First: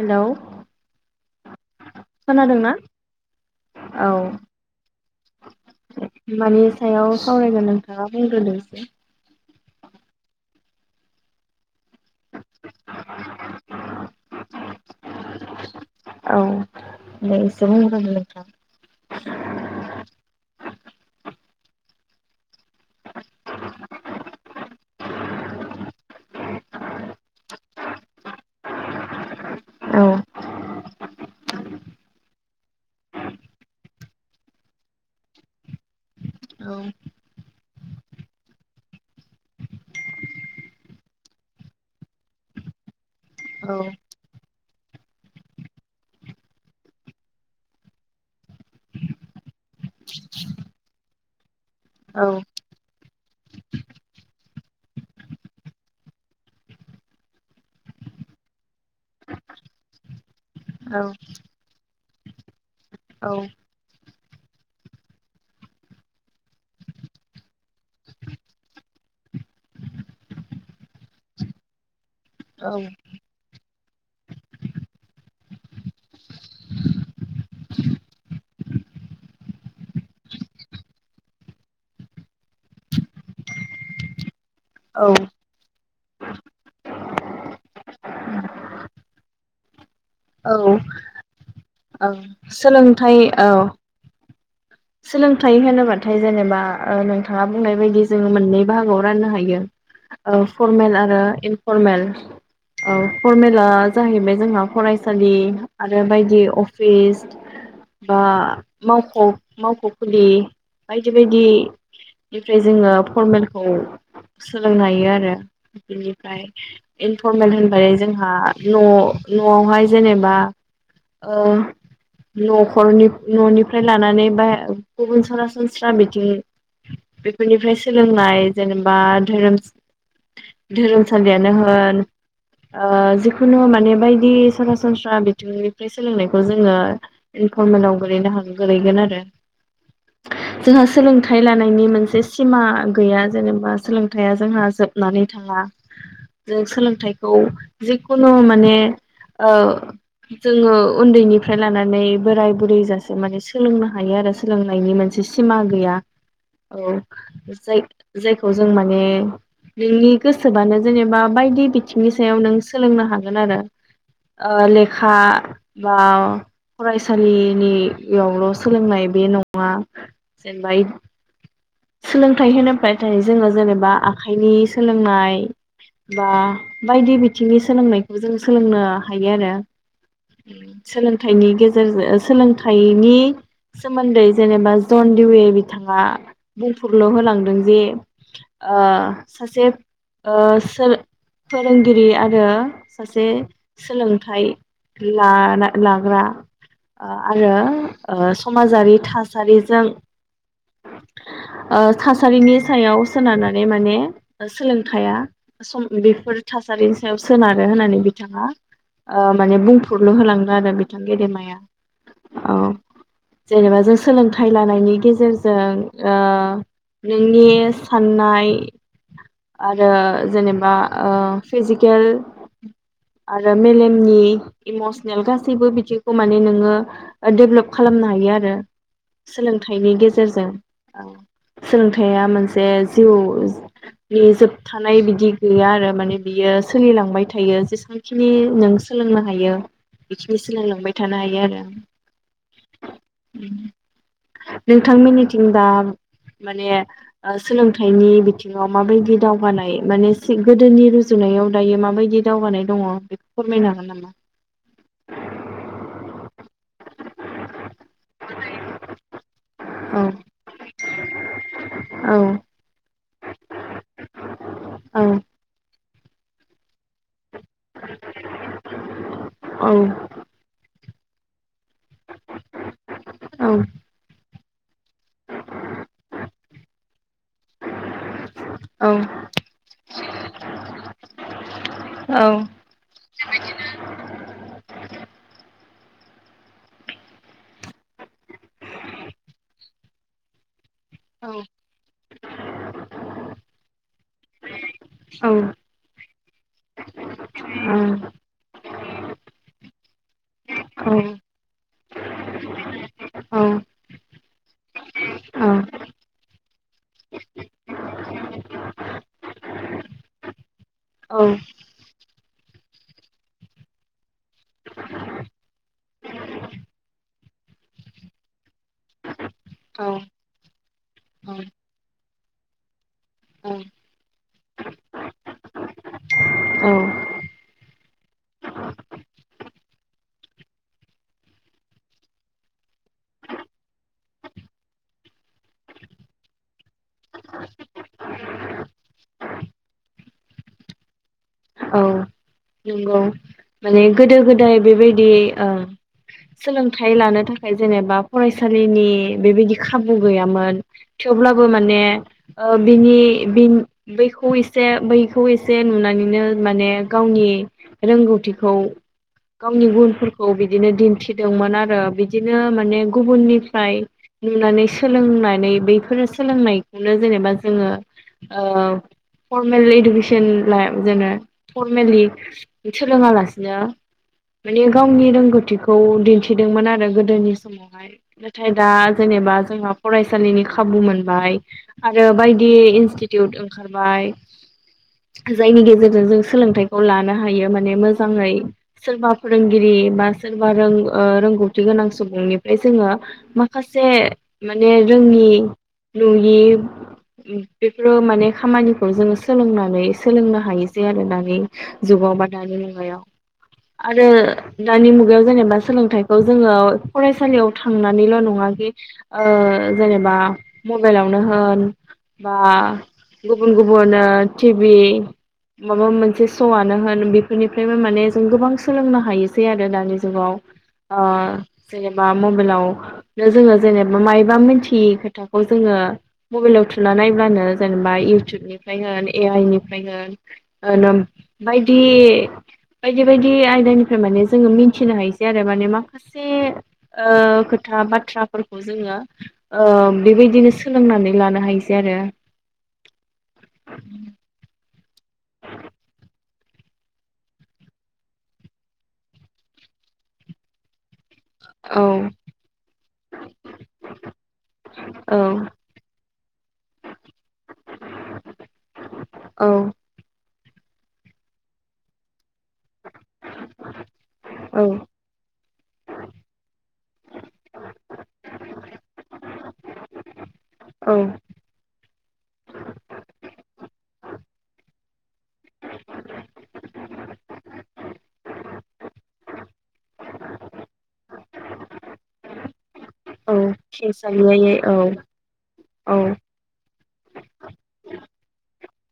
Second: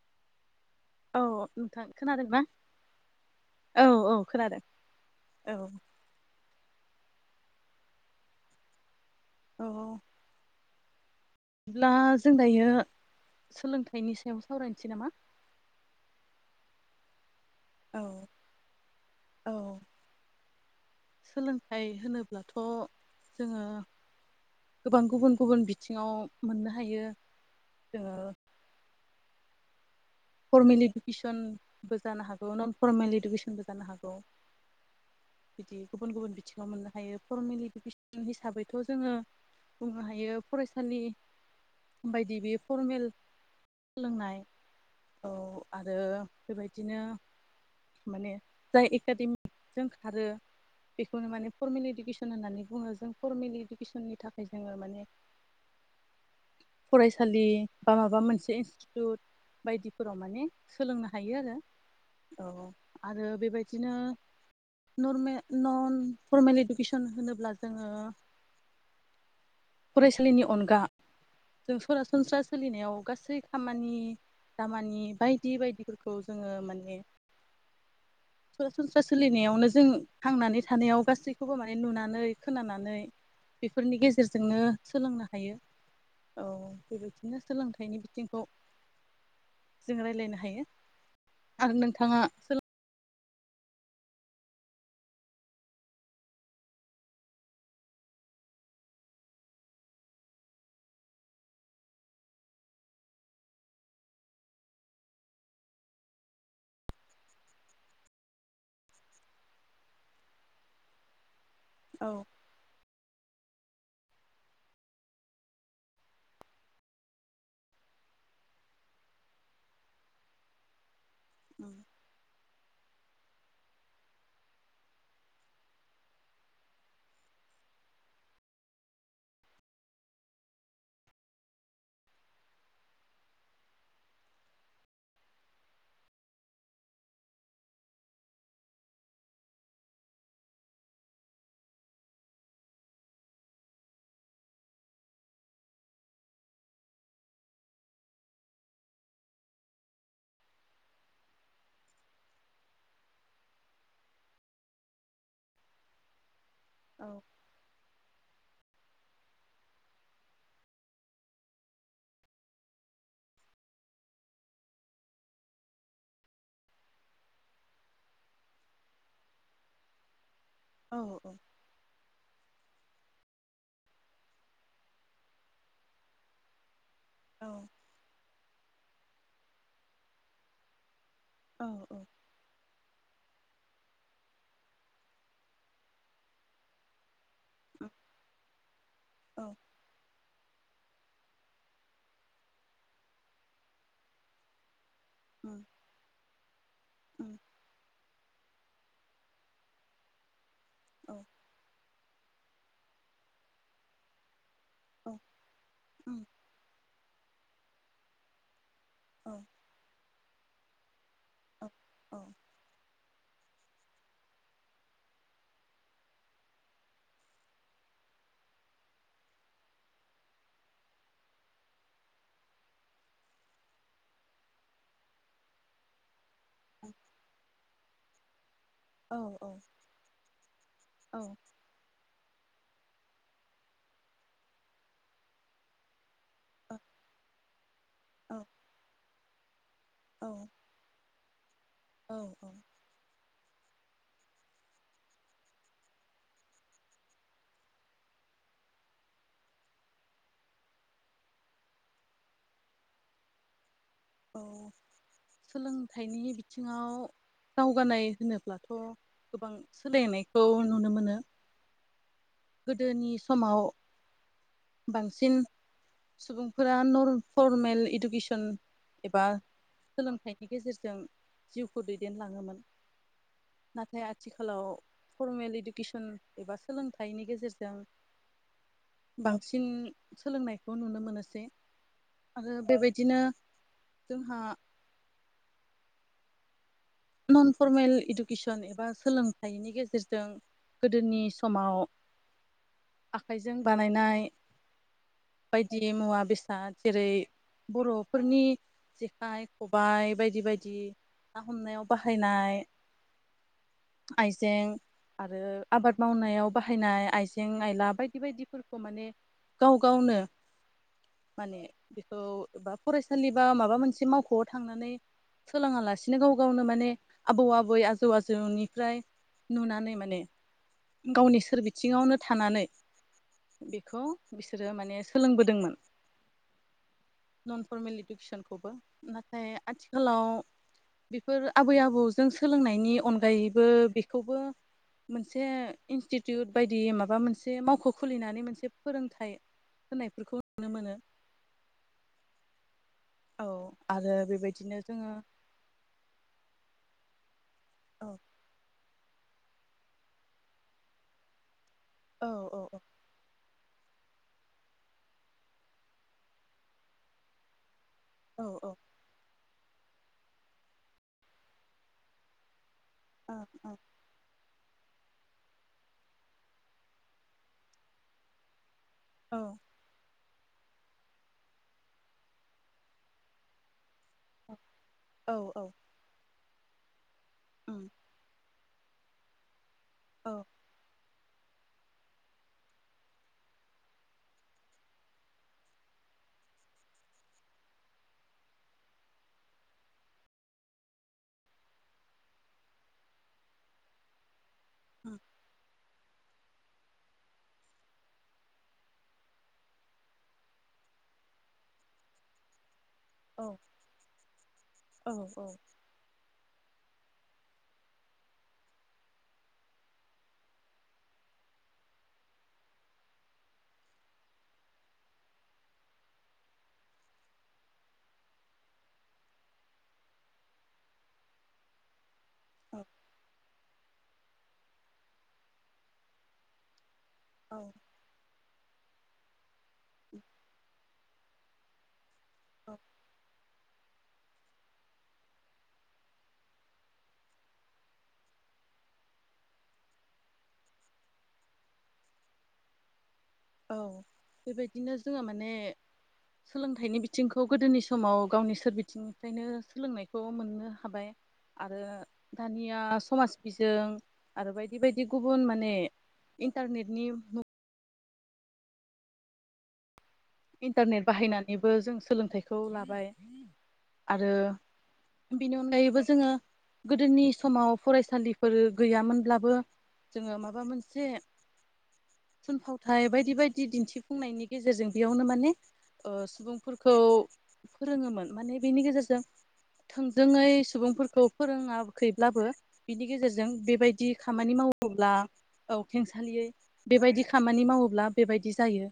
Hello औ नोंथां खोनादों ना? खोनादोंना औ औ खोनादों औ मानि सायाव सावरायगोन नोंथाङा बुंग्रोदो? औ ब्ला जों दायो सोलोंथाइनि सायाव सावरायनोसै नामा? औ दे इसे औ बुंग्रोदोलाय नोंथां? औ सोलोंथाइ होनोब्लाथ' जोङो गोबां गुबुन गुबुन बिथिङाव मोननो हायो जोङो औ फरमिलिन नेसन इडुकेसनबो जानो हागौ न' फरमेल इडुकेसनबो जानो हागौ बिदि गुबुन गुबुन बिथिङाव औ मोननो हायो फरमिल इडुकेसन हिसाबैथ' जोङो बुंनो हायो फरायसालि बायदि बे फरमेल औ सोलोंनाय औ आरो बेबायदिनो माने जाय एकाडेमिक जों खारो बेखौनो माने फरमेल इडुकेसन औ होननानै बुङो जों फरमेल इडुकेसननि थाखाय जोङो माने फरायसालि बा माबा मोनसे इनस्टिटिउट बायदि फोराव माने सोलोंनो हायो आरो औ आरो बेबायदिनो नरमे नन फर्मेल इडुकेसन होनोब्ला जोङो फरायसालिनि अनगा जों सरासन सनस्रा औ सोलिनायाव गासै खामानि दामानि बायदि बायदिफोरखौ जोङो माने सरासनस्रा सोलिनायावनो जों थांनानै थानायाव गासैखौबो माने नुनानै खोनानानै बेफोरनि गेजेर जोंनो औ सोलोंनो हायो औ बेबायदिनो सोलोंथाइनि बिथिंखौ जों रायलायनो हायो औ आरो औ नोंथाङा सोलों सोलोंथाइ औ सोलोंथाइ होनोबाथाय जेनेबा ओ नोंथाङा बुंनाय बायदि जोङो मोननै बाहागोआव राननो हायो ओ फरमेल आरो इनफरमेल ओ फरमेला जाहैबाय जोंहा फरायसालि आरो बायदि अफिस बा मावख' मावख'खुलि बायदि बायदि औ बेनिफ्राय जोङो फरमेलखौ सोलोंनो हायो आरो इनिफाय इनफरमेल होनोबाय जोंहा न' न'आवहाय जेनेबा ओ औ न'खरनि न'निफ्राय लानानै गुबुन सरासनस्रा बिथिं बेफोरनिफ्राय सोलोंनाय जेनेबा धोरोम धोरोमसालियानो होन ओ जिखुनु माने बायदि सरासनस्रा बिथिंनिफ्राय सोलोंनायखौ जोङो इनफरमेलाव गोलैनो हा गोलैगोन आरो जोंहा सोलोंथाइ लानायनि मोनसे सिमा गैया जेनेबा सोलोंथाइया जोंहा जोबनानै थाङा जों सोलोंथाइखौ जिखुनु माने ओ जोङो उन्दैनिफ्राय लानानै बोराय बुरैजासे माने सोलोंनो हायो आरो सोलोंनायनि मोनसे सिमा गैया औ जाय जायखौ जों माने नोंनि गोसोबानो जेनेबा बायदि बिथिंनि सायाव नों सोलोंनो हागोन आरो ओ लेखा बा फरायसालिनि यावल' सोलोंनाय बे नङा जेनबा औ सोलों थाइ होनोब्लाथाय जोङो जेनेबा आखाइनि सोलोंनाय बा बायदि औ बिथिंनि सोलोंनायखौ जों सोलोंनो हायो आरो सोलों थाइनि औ गेजेरजों सोलोंथाइनि सोमोन्दै जेनेबा जन दिवये बिथाङा बुंफुरलु होलां दों जे औ ओ औ सासे ओ सोर फोरोंगिरि आरो सासे सोलोंथाइ औ लाना लाग्रा ओ आरो ओ समाजारि थासारिजों औ ओ थासारिनि सायाव सोनारनानै माने सोलोंथाया सम बेफोर थासारिनि सायाव सोनारो होननानै बिथाङा ओ माने बुंफुरलु होलां आरो बि [inaudible] थां गेदेमाया औ जेनेबा जों सोलोंथाइ लानायनि गेजेरजों ओ नोंनि साननाय आरो जेनेबा ओ फिजिकेल आरो मेलेमनि इमसनेल गासैबो बिथिंखौ माने नोङो ओ डेभलप खा खालामनो हायो आरो सोलोंथाइनि गेजेरजों सोलोंथाइया मोनसे जे जिउ [inaudible] नि जोबथानाय बिदि गैया आरो माने बियो सोलिलांबाय थायो ज खिनि नों सोलोंना [inaudible] हायो औ बेखिनि सोलोंलांबाय थानो हायो। आरो औ उम नोंथांमोननिथिं दा माने सोलोंथाइनि बिथिङाव माबायदि दावगानाय माने गोदोनि रुजुनायाव दायो माबायदि दावगानाय दङ' बेखौ फोरमायनो हागोन नामा? औ सोलोंथाइनि बिथिङाव दावगानाय होनोब्लाथ' गोबां औ सोलायनायखौ नुनो मोनो। औ गोदोनि समाव औ बांसिन सुबुं फोरा नरफरमेल इदुकेसन एबा औ सोलोंथाइनि गेजेरजों जिउ खौ दैदेनलाङोमोन औ नाथाय आथि खालाव फरमेल इदुकेसन एबा सोलों थाइनि गेजेरजों औ बांसिन सोलोंनायखौ नुनो मोनोसै आरो बेबायदिनो जोंहा नन फरमेल इदुकेसन एबा सोलोंथाइनि गेजेरजों गोदोनि समाव आखाइजों बानायनाय बायदि मुवा बे [unintelligible] जेरै बर'फोरनि जेखाइ खबाइ बाय दि बायदि औ ना हमनायाव बाहायनाय औ आइजें औ आरो आबाद मावनायाव बाहायनाय आइजें आइला बायदि बायदिफोरखौ माने गाव गावनो माने बिखौ एबा फरायसालि बा माबा मोनसे मावख'आव थांनानै सोलोङा लासिनो गाव गावनो माने आबौ आबै आजौ आजौनिफ्राय औ नुनानै माने गावनि सोरबिथिङावनो थानानै औ बेखौ बिसोरो माने सोलोंबोदोंमोन नन फरमेल इडुकेसनखौबो। नाथाय आथिखालाव बेफोर आबै आबौजों सोलोंनायनि अनगायैबो बेखौबो मोनसे इनस्टिटिउट बाय दि माबा मोनसे मावख' खुलिनानै एसे फोरोंथाइ होनायफोरखौ नुनो मोनो। औ नंगौ औ माने आरो गोदो गोदाय बेबायदिनो जोङो बेबायदि-ओ सोलोंथाइ लानो थाखाय जेनेबा औ फरायसालिनि। बेबायदि खाबु गैयामोन थेवब्लाबो मा। ने औ औ ओ-बिनि-बिन। बैखौ एसे बैखौ एसे नुनानैनो माने गावनि औ रोंगौथिखौ गावनि गुनफोरखौ बिदिनो दिन्थिदोंमोन आरो बिदिनो माने। औ औ गुबुननिफ्राय नुनानै सो। सोलोंनानै बैफोरो सोलोंनायखौनो जेनेबा जोङो-ओ। औ फरमेल इदुकेस। [unintelligible] फर्मेलि सोलोङालासिनो माने। गावनि औ औ रोंगौथिखौ दिन्थि दोंमोन आरो गोदोनि समावहाय नाथाय दा जेनेबा जोंहा फरायसालिनि खाबु मोनबाय आरो बायदि इनस्टिटिउट ओंखारबाय जायनि गेजेरजों जों। सोलोंथाइखौ लानो हायो माने मोजाङै सोरबा फोरोंगिरि बा सोरबा रों-रोंगौथि गोनां सुबुंनिफ्राय जोङो माखासे। माने रोङि नुयि बेफोरो माने खामानिखौ जोङो सोलोंनानै सोलोंनो हायसे आरो दा। नि जुगाव बा दानि लुगायाव। औ आरो दानि मुगायाव जेनेबा सोलोंथाइखौ जोङो। फरायसालियाव थांनानैल नङा-बे ओ-जेनेबा मबाइलावनो होन बा गुबुन गुबुन टिभि माबा मोन। मोनसे सआनो होन बेफोरनिफ्रायबो माने जों गोबां सोलोंनो हायोसै आरो दानि जुगाव ओ जेनेबा। मबाइलआव औ नो जोङो जेनेबा मायबा मिथियि खोथाखौ जोङो मबेलाव थु। नायब्लानो औ जेनेबा इउटुबनि। होन ए आइनि [unintelligible] बायदि बायदि बायदि आयदानि माने जोङो मिथिनो हायोसै आरो माने माखासे ओ-खोथा बाथ्राफोरखौ जोङो ओ-बेबायदिनो सोलोंनानै लानो हायोसै आरो। औ बेबायदिनो जोङो माने सोलोंथाइनि बिथिंखौ गोदोनि समाव गावनि सोर बिथिंनिफ्रायनो सोलोंनायखौ मोननो हाबाय। आरो औ दानिया समाज बिजों आरो बायदि बायदि औ गुबुन माने इन्टारनेटनि औ। इन्टारनेट बाहायनानैबो जों सोलोंथाइ खौ लाबाय आरो औ बेनि अनगायैबो जोङो गोदोनि समाव फरायसालिफोर गैयामोनब्लाबो जोङो माबा मोनसे औ थुनफावथाय बायदि बायदि दिन्थिफुंनायनि गेजेरजों बेयावनो माने ओ सुबुंफोरखौ फोरोङोमोन माने बिनि गेजेरजों थोंजोङै सुबुंफोरखौ फोरोङाखैब्लाबो बिनि औ गेजेरजों बेबायदि खामानि खेंसालियायै औ मावोब्ला औ खेंसालियै बेबायदि खामानि मावोब्ला बेबायदि जायो।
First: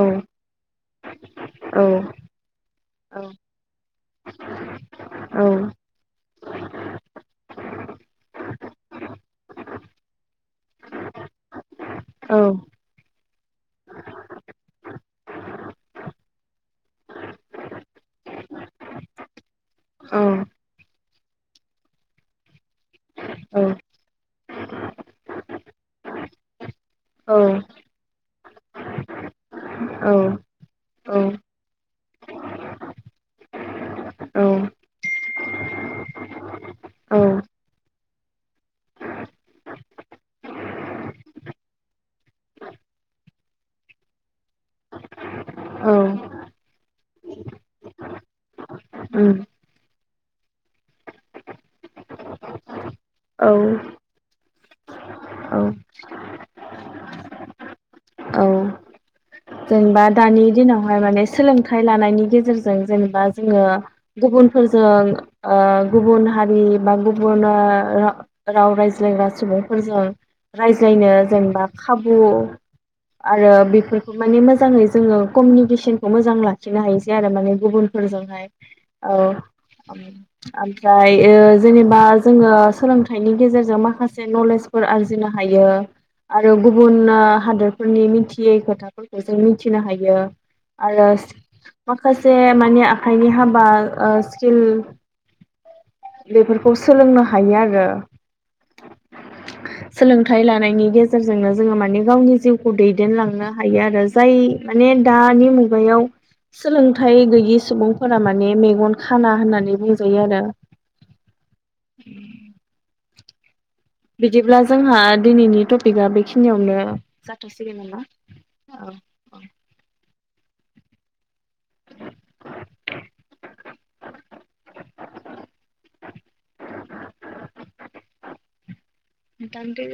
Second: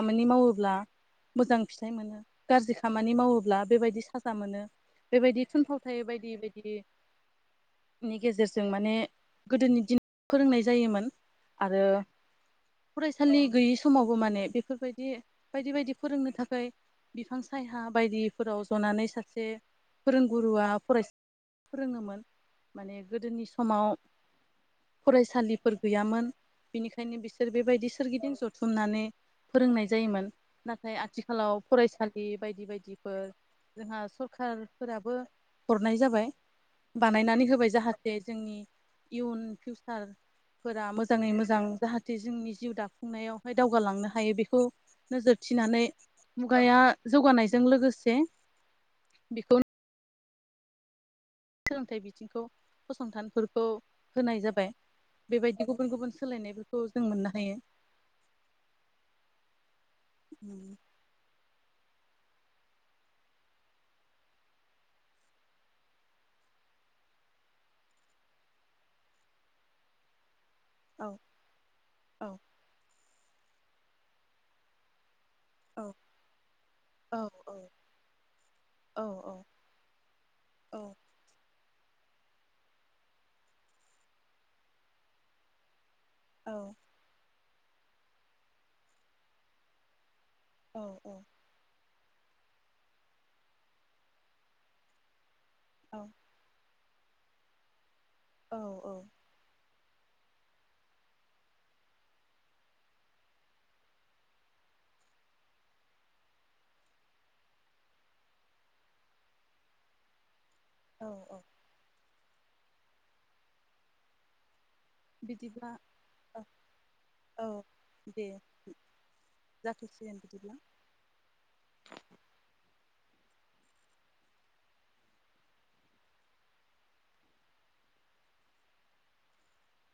औ मावोब्ला मोजां औ फिथाइ मोनो गाज्रि खामानि औ मावोब्ला बेबायदि साजा मोनो। औ बेबायदि थुनफावथाय बायदि बायदि बिनि गेजेरजों माने गोदोनि दिनाव फोरोंनाय जायोमोन आरो औ फरायसालि गैयि समावबो माने बेफोर बैदि बायदि बायदि बायदि फोरोंनो थाखाय बिफां सायाया बायदिफोराव जनानै सासे औ फोरोंगुरुआ फरायसा फोरोङोमोन। माने गोदोनि समाव फरायसालि फोर गैयामोन। बिनिखायनो औ बिसोर बेबायदि सोरगिदिं जथुमनानै फोरोंनाय जायोमोन नाथाय आथिखालाव फरायसालि बायदि बायदिफोर जोंहा सरखारफोराबो हरनाय जाबाय बानायनानै होबाय जाहोन जाहाथे जोंनि इयुन फिउसारफोरा मोजाङै मोजां जाहाथे जोंनि जिउ दाफुंनायावहाय दावगालांनो हायो। हायो बेखौ नोजोर थिनानै मुगाया जौगानायजों लोगोसे उम बेखौ सोलोंथाइ बिथिंखौ फसंथानफोरखौ औ होनाय जाबाय। औ बेबायदि गुबुन गुबुन सोलायनायफोरखौ जों मोननो हायो। औ जेनेबा दानि दिनावहाय माने सोलोंथाइ थाइ लानायनि गेजेरजों जेनेबा जोङो गुबुनफोरजों गुबुन हारि बा गुबुन राव रायज्लायग्रा सुबुंफोरजों औ रायज्लायनो जेनेबा खाबु औ आरो बेफोर माने मोजाङै जोङो औ कमिउनिकेसनखौ मोजां लाखिनो हायोसै औ आरो माने औ गुबुनफोरजोंहाय औ औ ओमफ्राय ओ जेनेबा जोङो सोलोंथाइनि गेजेरजों माखासे नलेजफोर आरजिनो हायो। आरो औ गुबुनो हादोरफोरनि मिथियै खोथा खौ जों मिथिनो हायो। औ आरो माखासे माने आखाइनि हाबा स्किल बेफोर सोलोंनो हायो आरो। औ औ सोलोंथाइ लानायनि गेजेरजोंनो जोङो माने गावनि जिउखौ दैदेन लांनो हायो आरो जाय माने दानि मुगायाव सोलोंथाइ गैयि सुबुंफोरा माने मेगन खाना होननानै बुंजायो आरो। औ औ ओम बिदिब्ला जोंहा दिनैनि बिदिब्ला टपिकआ बेखिनियावनो औ जाथ'सिगोन नामा दे औ औ दे बिदिब्ला [unintelligible] नोंथांनो